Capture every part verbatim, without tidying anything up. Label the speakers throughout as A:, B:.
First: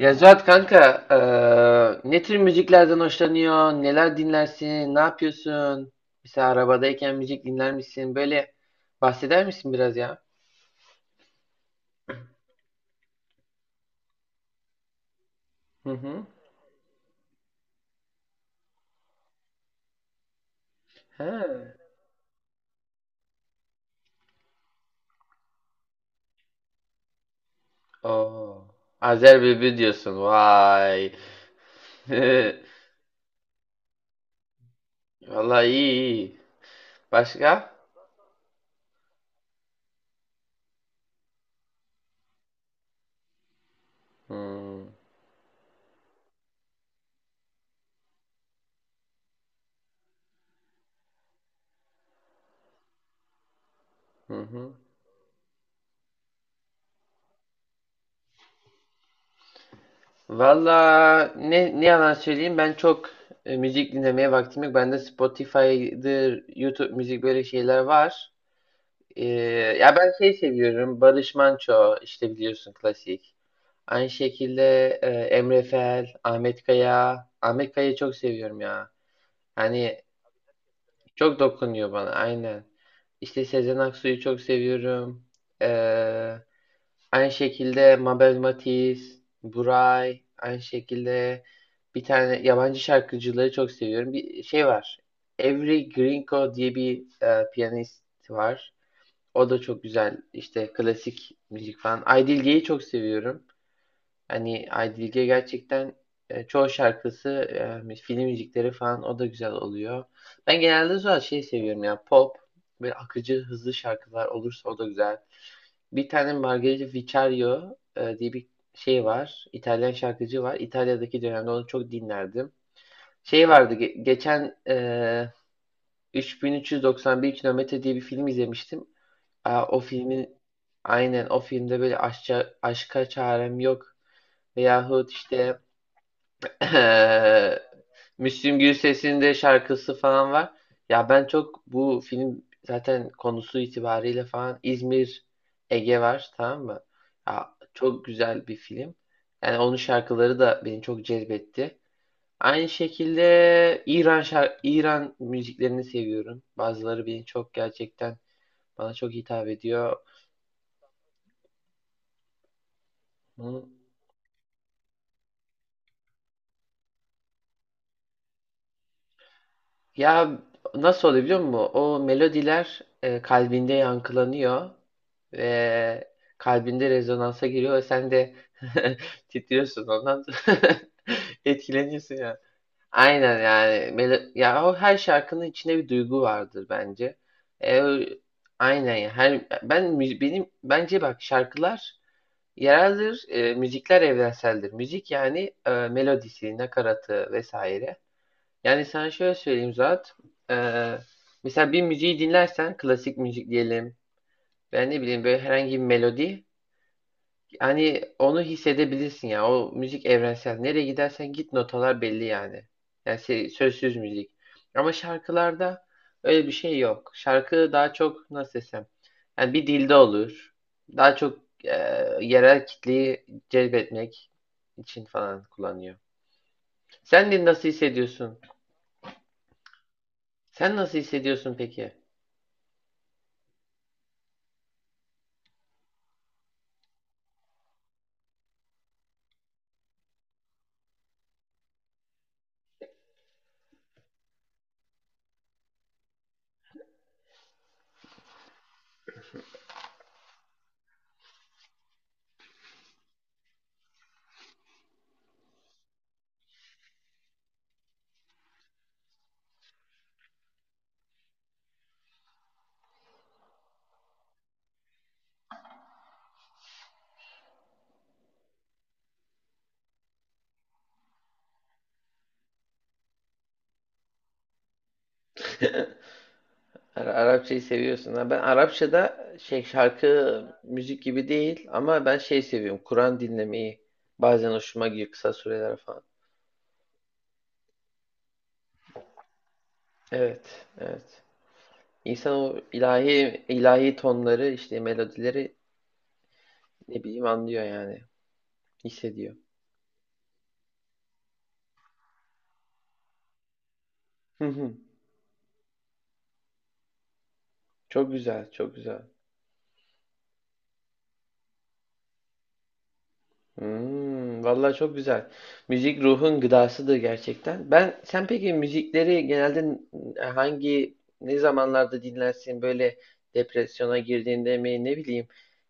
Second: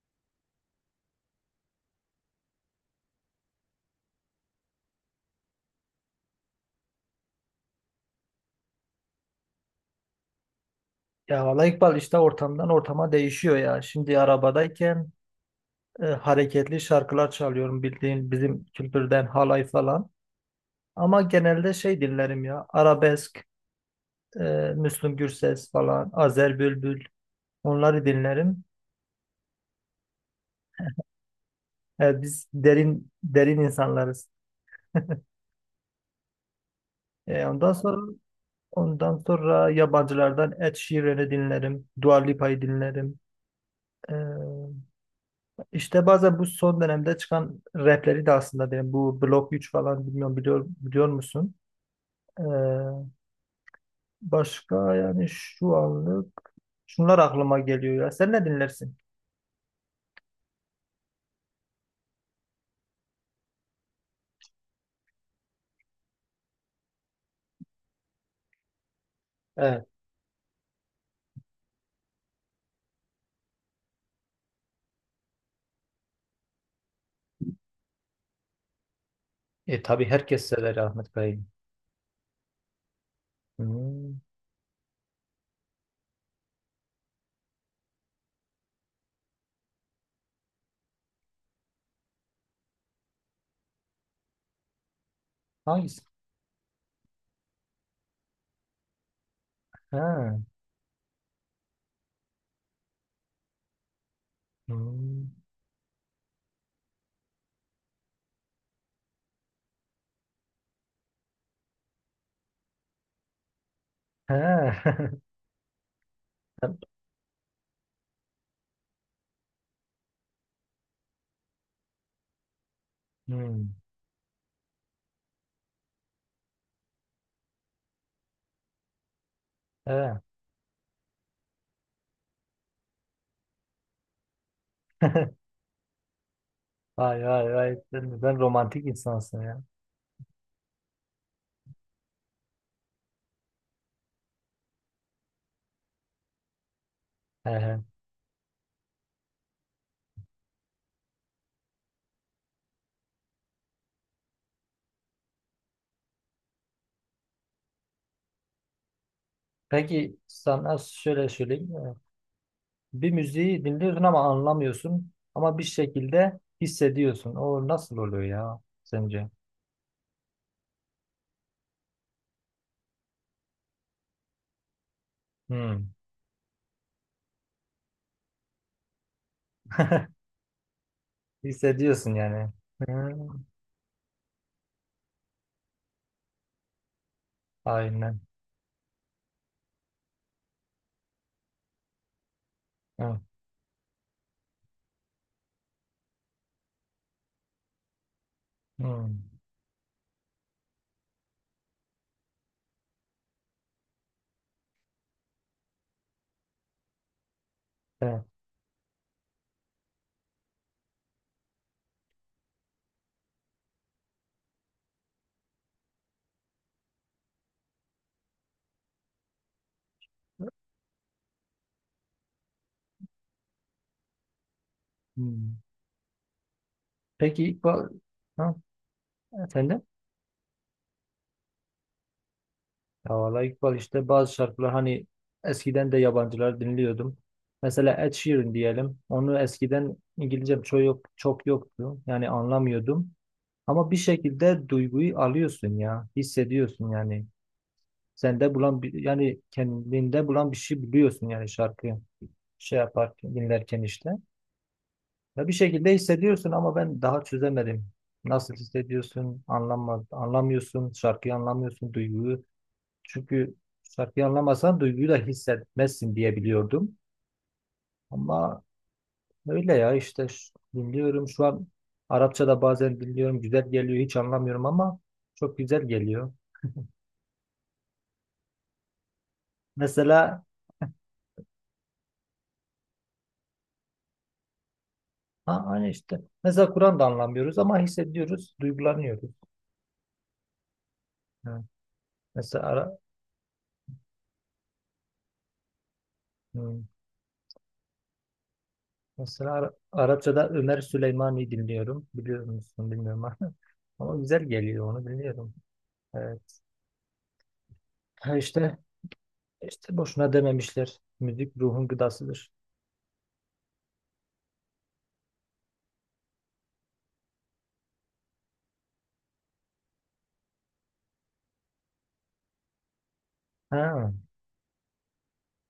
A: Ya Zuhat kanka, eee, ne tür müziklerden hoşlanıyor? Neler dinlersin? Ne yapıyorsun? Mesela arabadayken müzik dinler misin? Böyle bahseder misin biraz ya?
B: Ya valla İkbal işte ortamdan ortama değişiyor ya. Şimdi arabadayken
A: Hı
B: e,
A: hı.
B: hareketli şarkılar çalıyorum bildiğin bizim kültürden halay falan. Ama
A: He.
B: genelde şey dinlerim ya arabesk, e, Müslüm Gürses falan, Azer Bülbül onları dinlerim.
A: Oo. Azer Bülbül diyorsun. Vay.
B: E, biz derin derin insanlarız.
A: Vallahi iyi, iyi.
B: E, ondan
A: Başka?
B: sonra ondan sonra yabancılardan Ed Sheeran'ı dinlerim, Dua Lipa'yı dinlerim. E,
A: Hmm.
B: İşte bazen bu son dönemde çıkan rapleri de aslında benim bu Blok üç falan bilmiyorum biliyor, biliyor musun? Ee,
A: Hı hı.
B: başka yani şu anlık şunlar aklıma geliyor ya. Sen ne dinlersin?
A: Valla ne, ne yalan söyleyeyim ben çok e, müzik dinlemeye vaktim yok. Bende Spotify'dır, YouTube müzik böyle şeyler var. Ee,
B: Evet.
A: ya ben şey seviyorum. Barış Manço işte biliyorsun klasik. Aynı şekilde e, Emre Fel, Ahmet Kaya. Ahmet Kaya'yı çok seviyorum ya.
B: E
A: Hani
B: tabii herkes sever Ahmet
A: çok
B: Kaya'yı.
A: dokunuyor bana aynen. İşte Sezen Aksu'yu
B: Hmm.
A: çok seviyorum. Ee, aynı şekilde Mabel Matiz, Buray. Aynı şekilde bir tane yabancı şarkıcıları çok seviyorum. Bir şey var. Avery
B: Hangisi?
A: Grinko diye bir e, piyanist var. O da çok güzel.
B: Ha.
A: İşte klasik müzik falan. Aydilge'yi çok seviyorum. Hani Aydilge
B: Hmm.
A: gerçekten e, çoğu şarkısı e, film müzikleri falan o da güzel oluyor. Ben genelde zaten şey seviyorum ya pop böyle akıcı hızlı şarkılar
B: Ha.
A: olursa o da güzel. Bir tane Margherita Vicario e, diye bir şey var. İtalyan şarkıcı var. İtalya'daki dönemde onu çok dinlerdim. Şey
B: Hmm.
A: vardı ge- geçen e, üç bin üç yüz doksan bir kilometre diye bir film izlemiştim. Aa, o
B: Ha.
A: filmin aynen o filmde böyle aşça, aşka çarem yok veyahut işte
B: Vay vay vay. Sen, sen
A: Müslüm
B: romantik
A: Gürses'in de
B: insansın ya.
A: şarkısı falan var. Ya ben çok bu film zaten konusu itibariyle falan İzmir Ege var tamam mı?
B: He
A: Ya
B: he.
A: çok güzel bir film. Yani onun şarkıları da beni çok cezbetti. Aynı şekilde İran şar- İran müziklerini seviyorum. Bazıları beni çok gerçekten bana çok hitap ediyor.
B: Peki sana şöyle söyleyeyim. Bir müziği
A: Hı.
B: dinliyorsun ama anlamıyorsun. Ama bir şekilde hissediyorsun. O nasıl oluyor ya sence?
A: Ya nasıl oluyor biliyor musun? O melodiler e, kalbinde yankılanıyor
B: Hmm.
A: ve kalbinde rezonansa giriyor ve sen de titriyorsun ondan etkileniyorsun
B: Hissediyorsun
A: yani.
B: yani.
A: Aynen
B: Hmm.
A: yani melo- ya o her şarkının içinde bir duygu vardır bence. E, o-
B: Aynen.
A: aynen ya. Her ben mü- benim bence bak şarkılar
B: Hmm.
A: yereldir, e, müzikler evrenseldir. Müzik yani e, melodisi, nakaratı vesaire. Yani sana
B: Hmm.
A: şöyle söyleyeyim Zuhat. E, mesela bir müziği dinlersen klasik müzik diyelim. Ben ne bileyim böyle herhangi bir melodi yani
B: Evet.
A: onu hissedebilirsin ya. O müzik evrensel. Nereye gidersen git notalar belli yani. Yani se- sözsüz müzik. Ama şarkılarda öyle bir şey yok. Şarkı daha çok nasıl desem. Yani bir dilde olur. Daha çok e, yerel kitleyi celbetmek için falan
B: Hmm.
A: kullanıyor. Sen de
B: Peki
A: nasıl
B: İkbal,
A: hissediyorsun?
B: ha? Efendim?
A: Sen nasıl hissediyorsun peki?
B: Ya vallahi İkbal işte bazı şarkılar hani eskiden de yabancılar dinliyordum. Mesela Ed Sheeran diyelim. Onu eskiden İngilizcem çok yok, çok yoktu. Yani anlamıyordum. Ama bir şekilde duyguyu alıyorsun ya. Hissediyorsun yani. Sende bulan bir, yani kendinde bulan bir şey biliyorsun yani şarkıyı şey yaparken dinlerken işte. Ya bir şekilde hissediyorsun ama ben daha çözemedim. Nasıl hissediyorsun? Anlamaz, anlamıyorsun. Şarkıyı anlamıyorsun, duyguyu. Çünkü şarkıyı anlamasan duyguyu da hissetmezsin diye biliyordum. Ama öyle ya işte ş- dinliyorum şu an Arapça da bazen dinliyorum. Güzel geliyor. Hiç anlamıyorum ama çok güzel geliyor.
A: Ara- Arapçayı seviyorsun. Ha, ben Arapçada şey şarkı
B: Mesela
A: müzik gibi değil ama ben şey seviyorum. Kur'an dinlemeyi bazen hoşuma gidiyor kısa
B: Ha,
A: süreler
B: aynı
A: falan.
B: işte. Mesela Kur'an da anlamıyoruz ama hissediyoruz, duygulanıyoruz.
A: Evet, evet.
B: Ha.
A: İnsan o
B: Mesela Ara,
A: ilahi ilahi tonları işte melodileri
B: hmm.
A: ne bileyim anlıyor yani, hissediyor.
B: Mesela Ara- Arapçada Ömer Süleymani dinliyorum. Biliyor musun bilmiyorum ama. Ama güzel
A: Hı hı.
B: geliyor onu biliyorum. Evet.
A: Çok
B: Ha
A: güzel, çok
B: işte
A: güzel.
B: işte boşuna dememişler. Müzik ruhun gıdasıdır.
A: Hmm, vallahi çok güzel. Müzik ruhun gıdasıdır gerçekten. Ben sen peki müzikleri genelde hangi ne zamanlarda dinlersin? Böyle depresyona
B: Ha,
A: girdiğinde mi ne bileyim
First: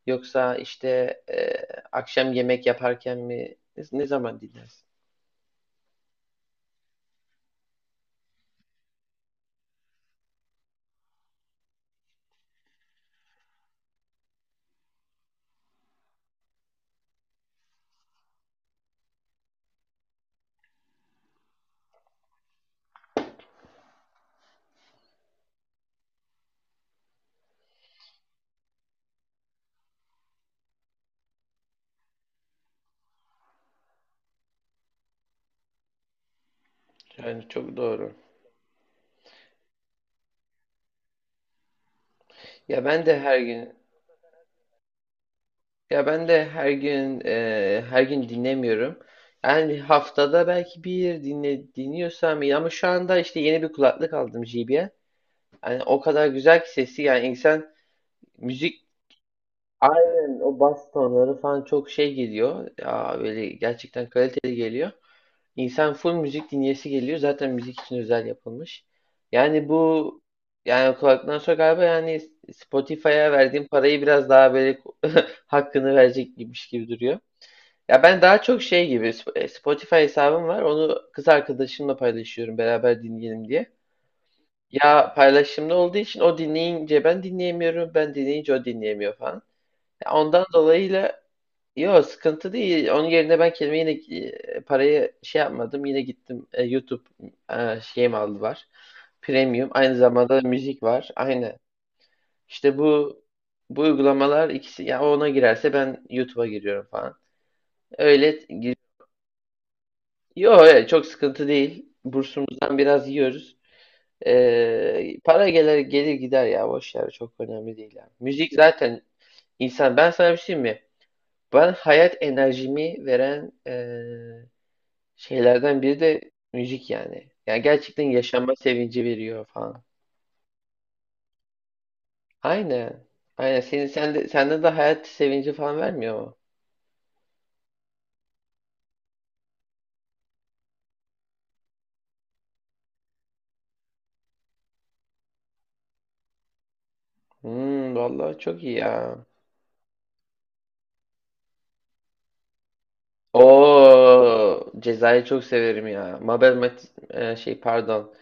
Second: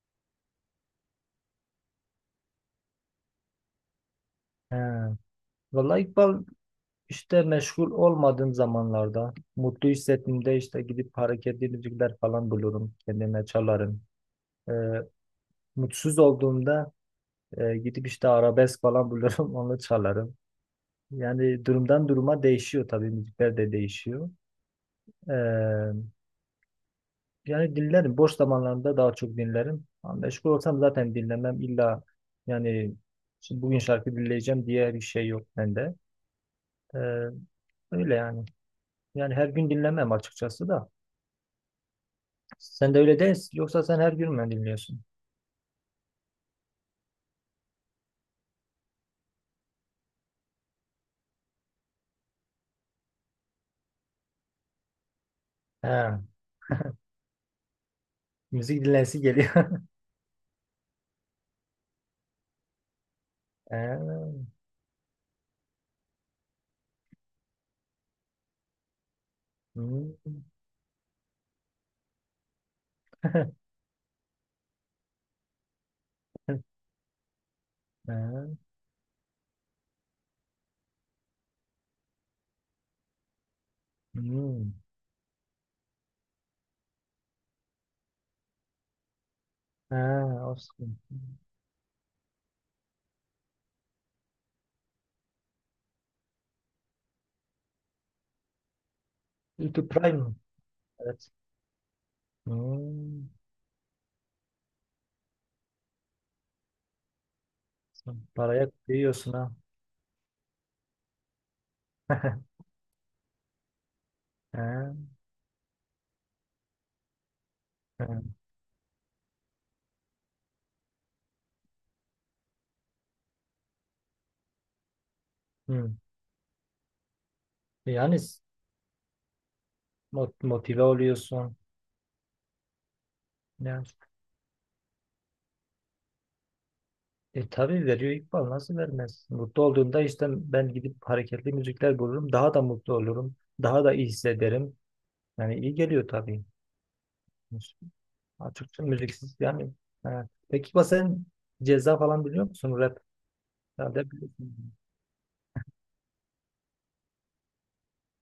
A: yoksa işte e, akşam yemek yaparken mi ne, ne zaman dinlersin?
B: ha. Vallahi İkbal işte meşgul olmadığım zamanlarda mutlu hissettiğimde işte gidip hareketli müzikler falan bulurum. Kendime çalarım. Ee, mutsuz olduğumda E, gidip işte arabesk falan bulurum onu çalarım. Yani durumdan duruma değişiyor tabii müzikler de değişiyor. E, yani dinlerim boş zamanlarında daha çok dinlerim. Ama meşgul olsam zaten dinlemem illa yani şimdi bugün şarkı dinleyeceğim diye bir şey yok bende. E,
A: Yani çok doğru.
B: öyle yani. Yani her gün dinlemem açıkçası da.
A: Ya
B: Sen de
A: ben de
B: öyle değil
A: her gün
B: yoksa sen her gün mü dinliyorsun?
A: ya ben de her gün e, her gün dinlemiyorum. Yani haftada belki bir dinle dinliyorsam iyi ama şu anda işte yeni bir kulaklık aldım J B L. Yani o
B: He,
A: kadar güzel ki sesi yani insan
B: müzik
A: müzik
B: dinlensi geliyor.
A: aynen o bas tonları falan çok şey geliyor. Ya böyle gerçekten
B: He,
A: kaliteli geliyor. İnsan full müzik dinleyesi geliyor. Zaten müzik için özel yapılmış. Yani bu
B: hmm,
A: yani kulaktan sonra galiba yani Spotify'a verdiğim parayı biraz daha böyle hakkını verecek gibiymiş gibi duruyor. Ya ben daha
B: he,
A: çok şey gibi Sp- Spotify hesabım var. Onu kız arkadaşımla paylaşıyorum beraber dinleyelim diye.
B: hmm.
A: Ya paylaşımlı olduğu için o dinleyince ben dinleyemiyorum, ben dinleyince o dinleyemiyor falan. Ya
B: Ha,
A: ondan
B: o sıkıntı.
A: dolayıyla yok, sıkıntı değil. Onun yerine ben kendime yine e, parayı şey yapmadım. Yine gittim e, YouTube e, şeyim aldı var. Premium.
B: YouTube
A: Aynı
B: Prime mı?
A: zamanda da müzik var.
B: Evet.
A: Aynı. İşte bu
B: Hmm.
A: bu uygulamalar ikisi ya ona girerse ben YouTube'a giriyorum falan.
B: Sen
A: Öyle
B: paraya
A: gir-
B: kıyıyorsun ha.
A: Yok, evet, çok sıkıntı değil. Bursumuzdan biraz yiyoruz.
B: Ha,
A: Ee, para gelir gelir gider ya boş ver çok önemli değil ya.
B: ha.
A: Müzik zaten insan ben sana bir şey diyeyim mi? Ben hayat enerjimi veren ee, şeylerden
B: Hmm.
A: biri de müzik yani. Yani gerçekten
B: Yani s-
A: yaşama sevinci veriyor falan.
B: mot- motive oluyorsun.
A: Aynen. Aynen senin
B: Yani,
A: sende sende de hayat sevinci falan vermiyor mu?
B: e tabii veriyor İkbal nasıl vermez? Mutlu olduğunda işte ben gidip hareketli müzikler bulurum. Daha da mutlu olurum. Daha da iyi hissederim. Yani iyi geliyor tabii.
A: Hmm, vallahi çok iyi
B: Açıkçası
A: ya.
B: müziksiz yani. Ha. Peki İkbal sen Ceza falan biliyor musun? Rap herhalde
A: O
B: biliyorsun.
A: Ceza'yı çok severim ya. Mabel Mat e, şey pardon.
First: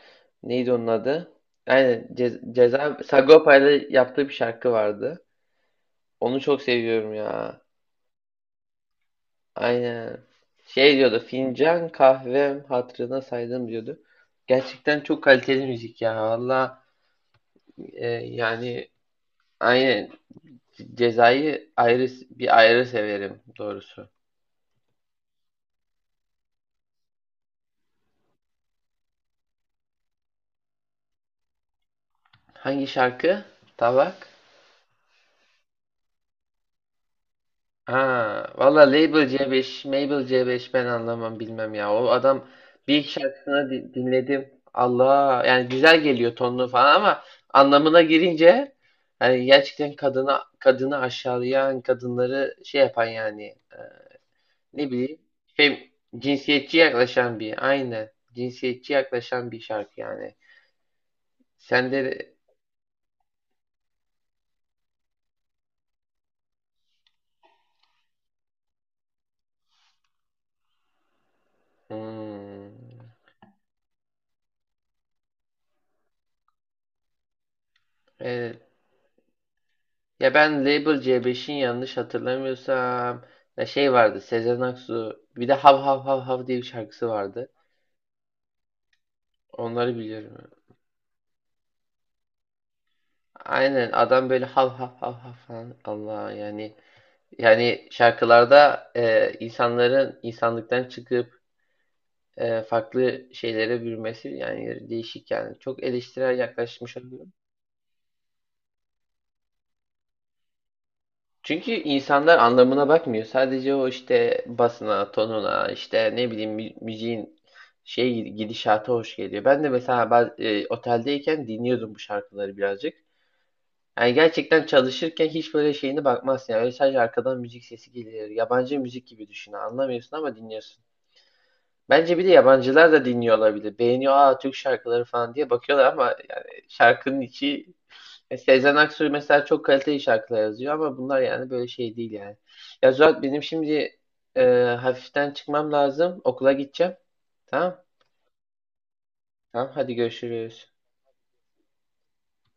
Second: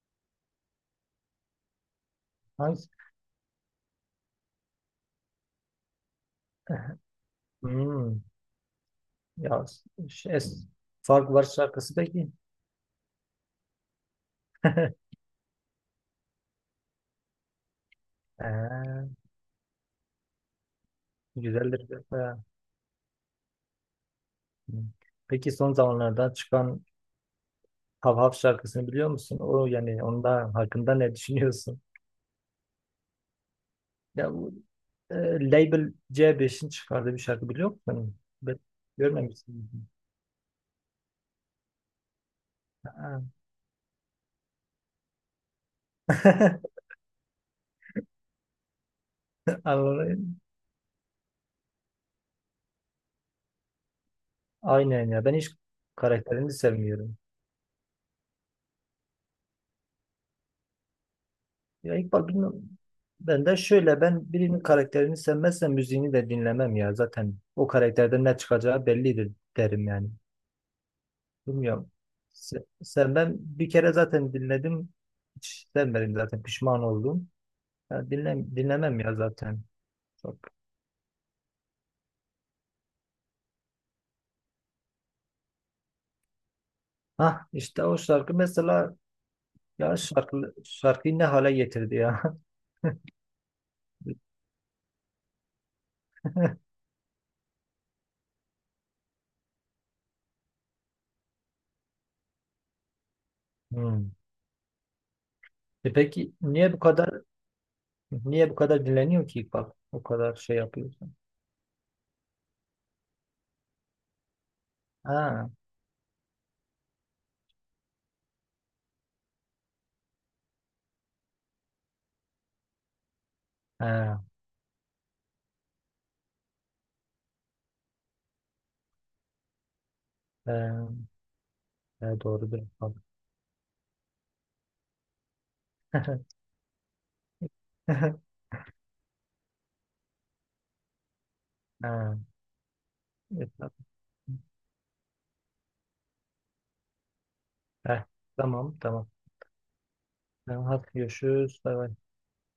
A: Neydi onun adı? Yani Ce
B: Hangisi?
A: Ceza Sagopa ile yaptığı bir şarkı vardı. Onu çok seviyorum ya.
B: Hmm. Ya
A: Aynen.
B: ş- es
A: Şey diyordu.
B: Fark Var
A: Fincan
B: şarkısı peki.
A: kahvem hatırına saydım diyordu. Gerçekten çok kaliteli müzik ya. Valla e, yani
B: Ee,
A: aynen Ceza'yı
B: güzeldir. De.
A: ayrı
B: Ha.
A: bir ayrı severim doğrusu.
B: Peki son zamanlarda çıkan Hav Hav şarkısını biliyor musun? O yani onda hakkında ne düşünüyorsun?
A: Hangi şarkı? Tabak.
B: Ya bu e, Label C beşin çıkardığı bir şarkı biliyor musun?
A: Ha,
B: Ben
A: valla Label
B: görmemişsin.
A: C beş, Mabel C beş ben anlamam bilmem ya. O adam bir iki
B: Ha.
A: şarkısını di- dinledim. Allah yani güzel geliyor tonlu falan ama anlamına girince yani gerçekten
B: Anladım.
A: kadına kadını aşağılayan, kadınları şey yapan yani e, ne
B: Aynen
A: bileyim
B: ya. Ben hiç
A: fem,
B: karakterini
A: cinsiyetçi
B: sevmiyorum.
A: yaklaşan bir aynı cinsiyetçi yaklaşan bir şarkı yani. Sen
B: Ya İkbal
A: de?
B: bilmem. Ben de şöyle ben birinin karakterini sevmezsem müziğini de dinlemem ya. Zaten o karakterden ne çıkacağı bellidir derim yani. Bilmiyorum. Se-
A: Hmm,
B: Sevmem. Bir kere zaten dinledim. Hiç sevmedim zaten. Pişman oldum. Ya dinlem
A: evet.
B: dinlemem ya zaten.
A: Ya
B: Çok.
A: ben Label C beşin yanlış hatırlamıyorsam ya şey vardı Sezen Aksu bir de Hav Hav Hav Hav diye bir şarkısı
B: Hah
A: vardı.
B: işte o şarkı mesela
A: Onları
B: ya
A: biliyorum.
B: şarkı, şarkıyı ne hale getirdi ya.
A: Aynen adam böyle hav hav hav hav falan Allah yani yani şarkılarda e, insanların insanlıktan çıkıp e, farklı şeylere
B: Hmm.
A: bürümesi yani değişik yani çok
B: E peki
A: eleştirel
B: niye bu
A: yaklaşmış.
B: kadar niye bu kadar dinleniyor ki İkbal? O kadar şey yapıyorsun.
A: Çünkü insanlar anlamına bakmıyor. Sadece o işte basına,
B: Ha,
A: tonuna, işte ne bileyim mü- müziğin şey gidişata hoş geliyor. Ben de mesela baz- e, oteldeyken dinliyordum bu şarkıları birazcık. Yani
B: ha.
A: gerçekten çalışırken hiç böyle şeyine bakmazsın. Yani öyle sadece arkadan müzik sesi geliyor. Yabancı müzik gibi düşün. Anlamıyorsun ama dinliyorsun.
B: Ee,
A: Bence
B: e,
A: bir de
B: doğrudur
A: yabancılar
B: efendim.
A: da dinliyor olabilir. Beğeniyor aa Türk şarkıları falan diye bakıyorlar ama yani şarkının içi. E, Sezen Aksu mesela çok kaliteli şarkılar yazıyor ama bunlar yani böyle şey değil
B: Ha,
A: yani. Ya Zuhat benim
B: efendim.
A: şimdi e, hafiften çıkmam lazım. Okula gideceğim. Tamam.
B: Heh, tamam tamam.
A: Tamam, hadi
B: Tamam,
A: görüşürüz.
B: hadi görüşürüz. Bay bay.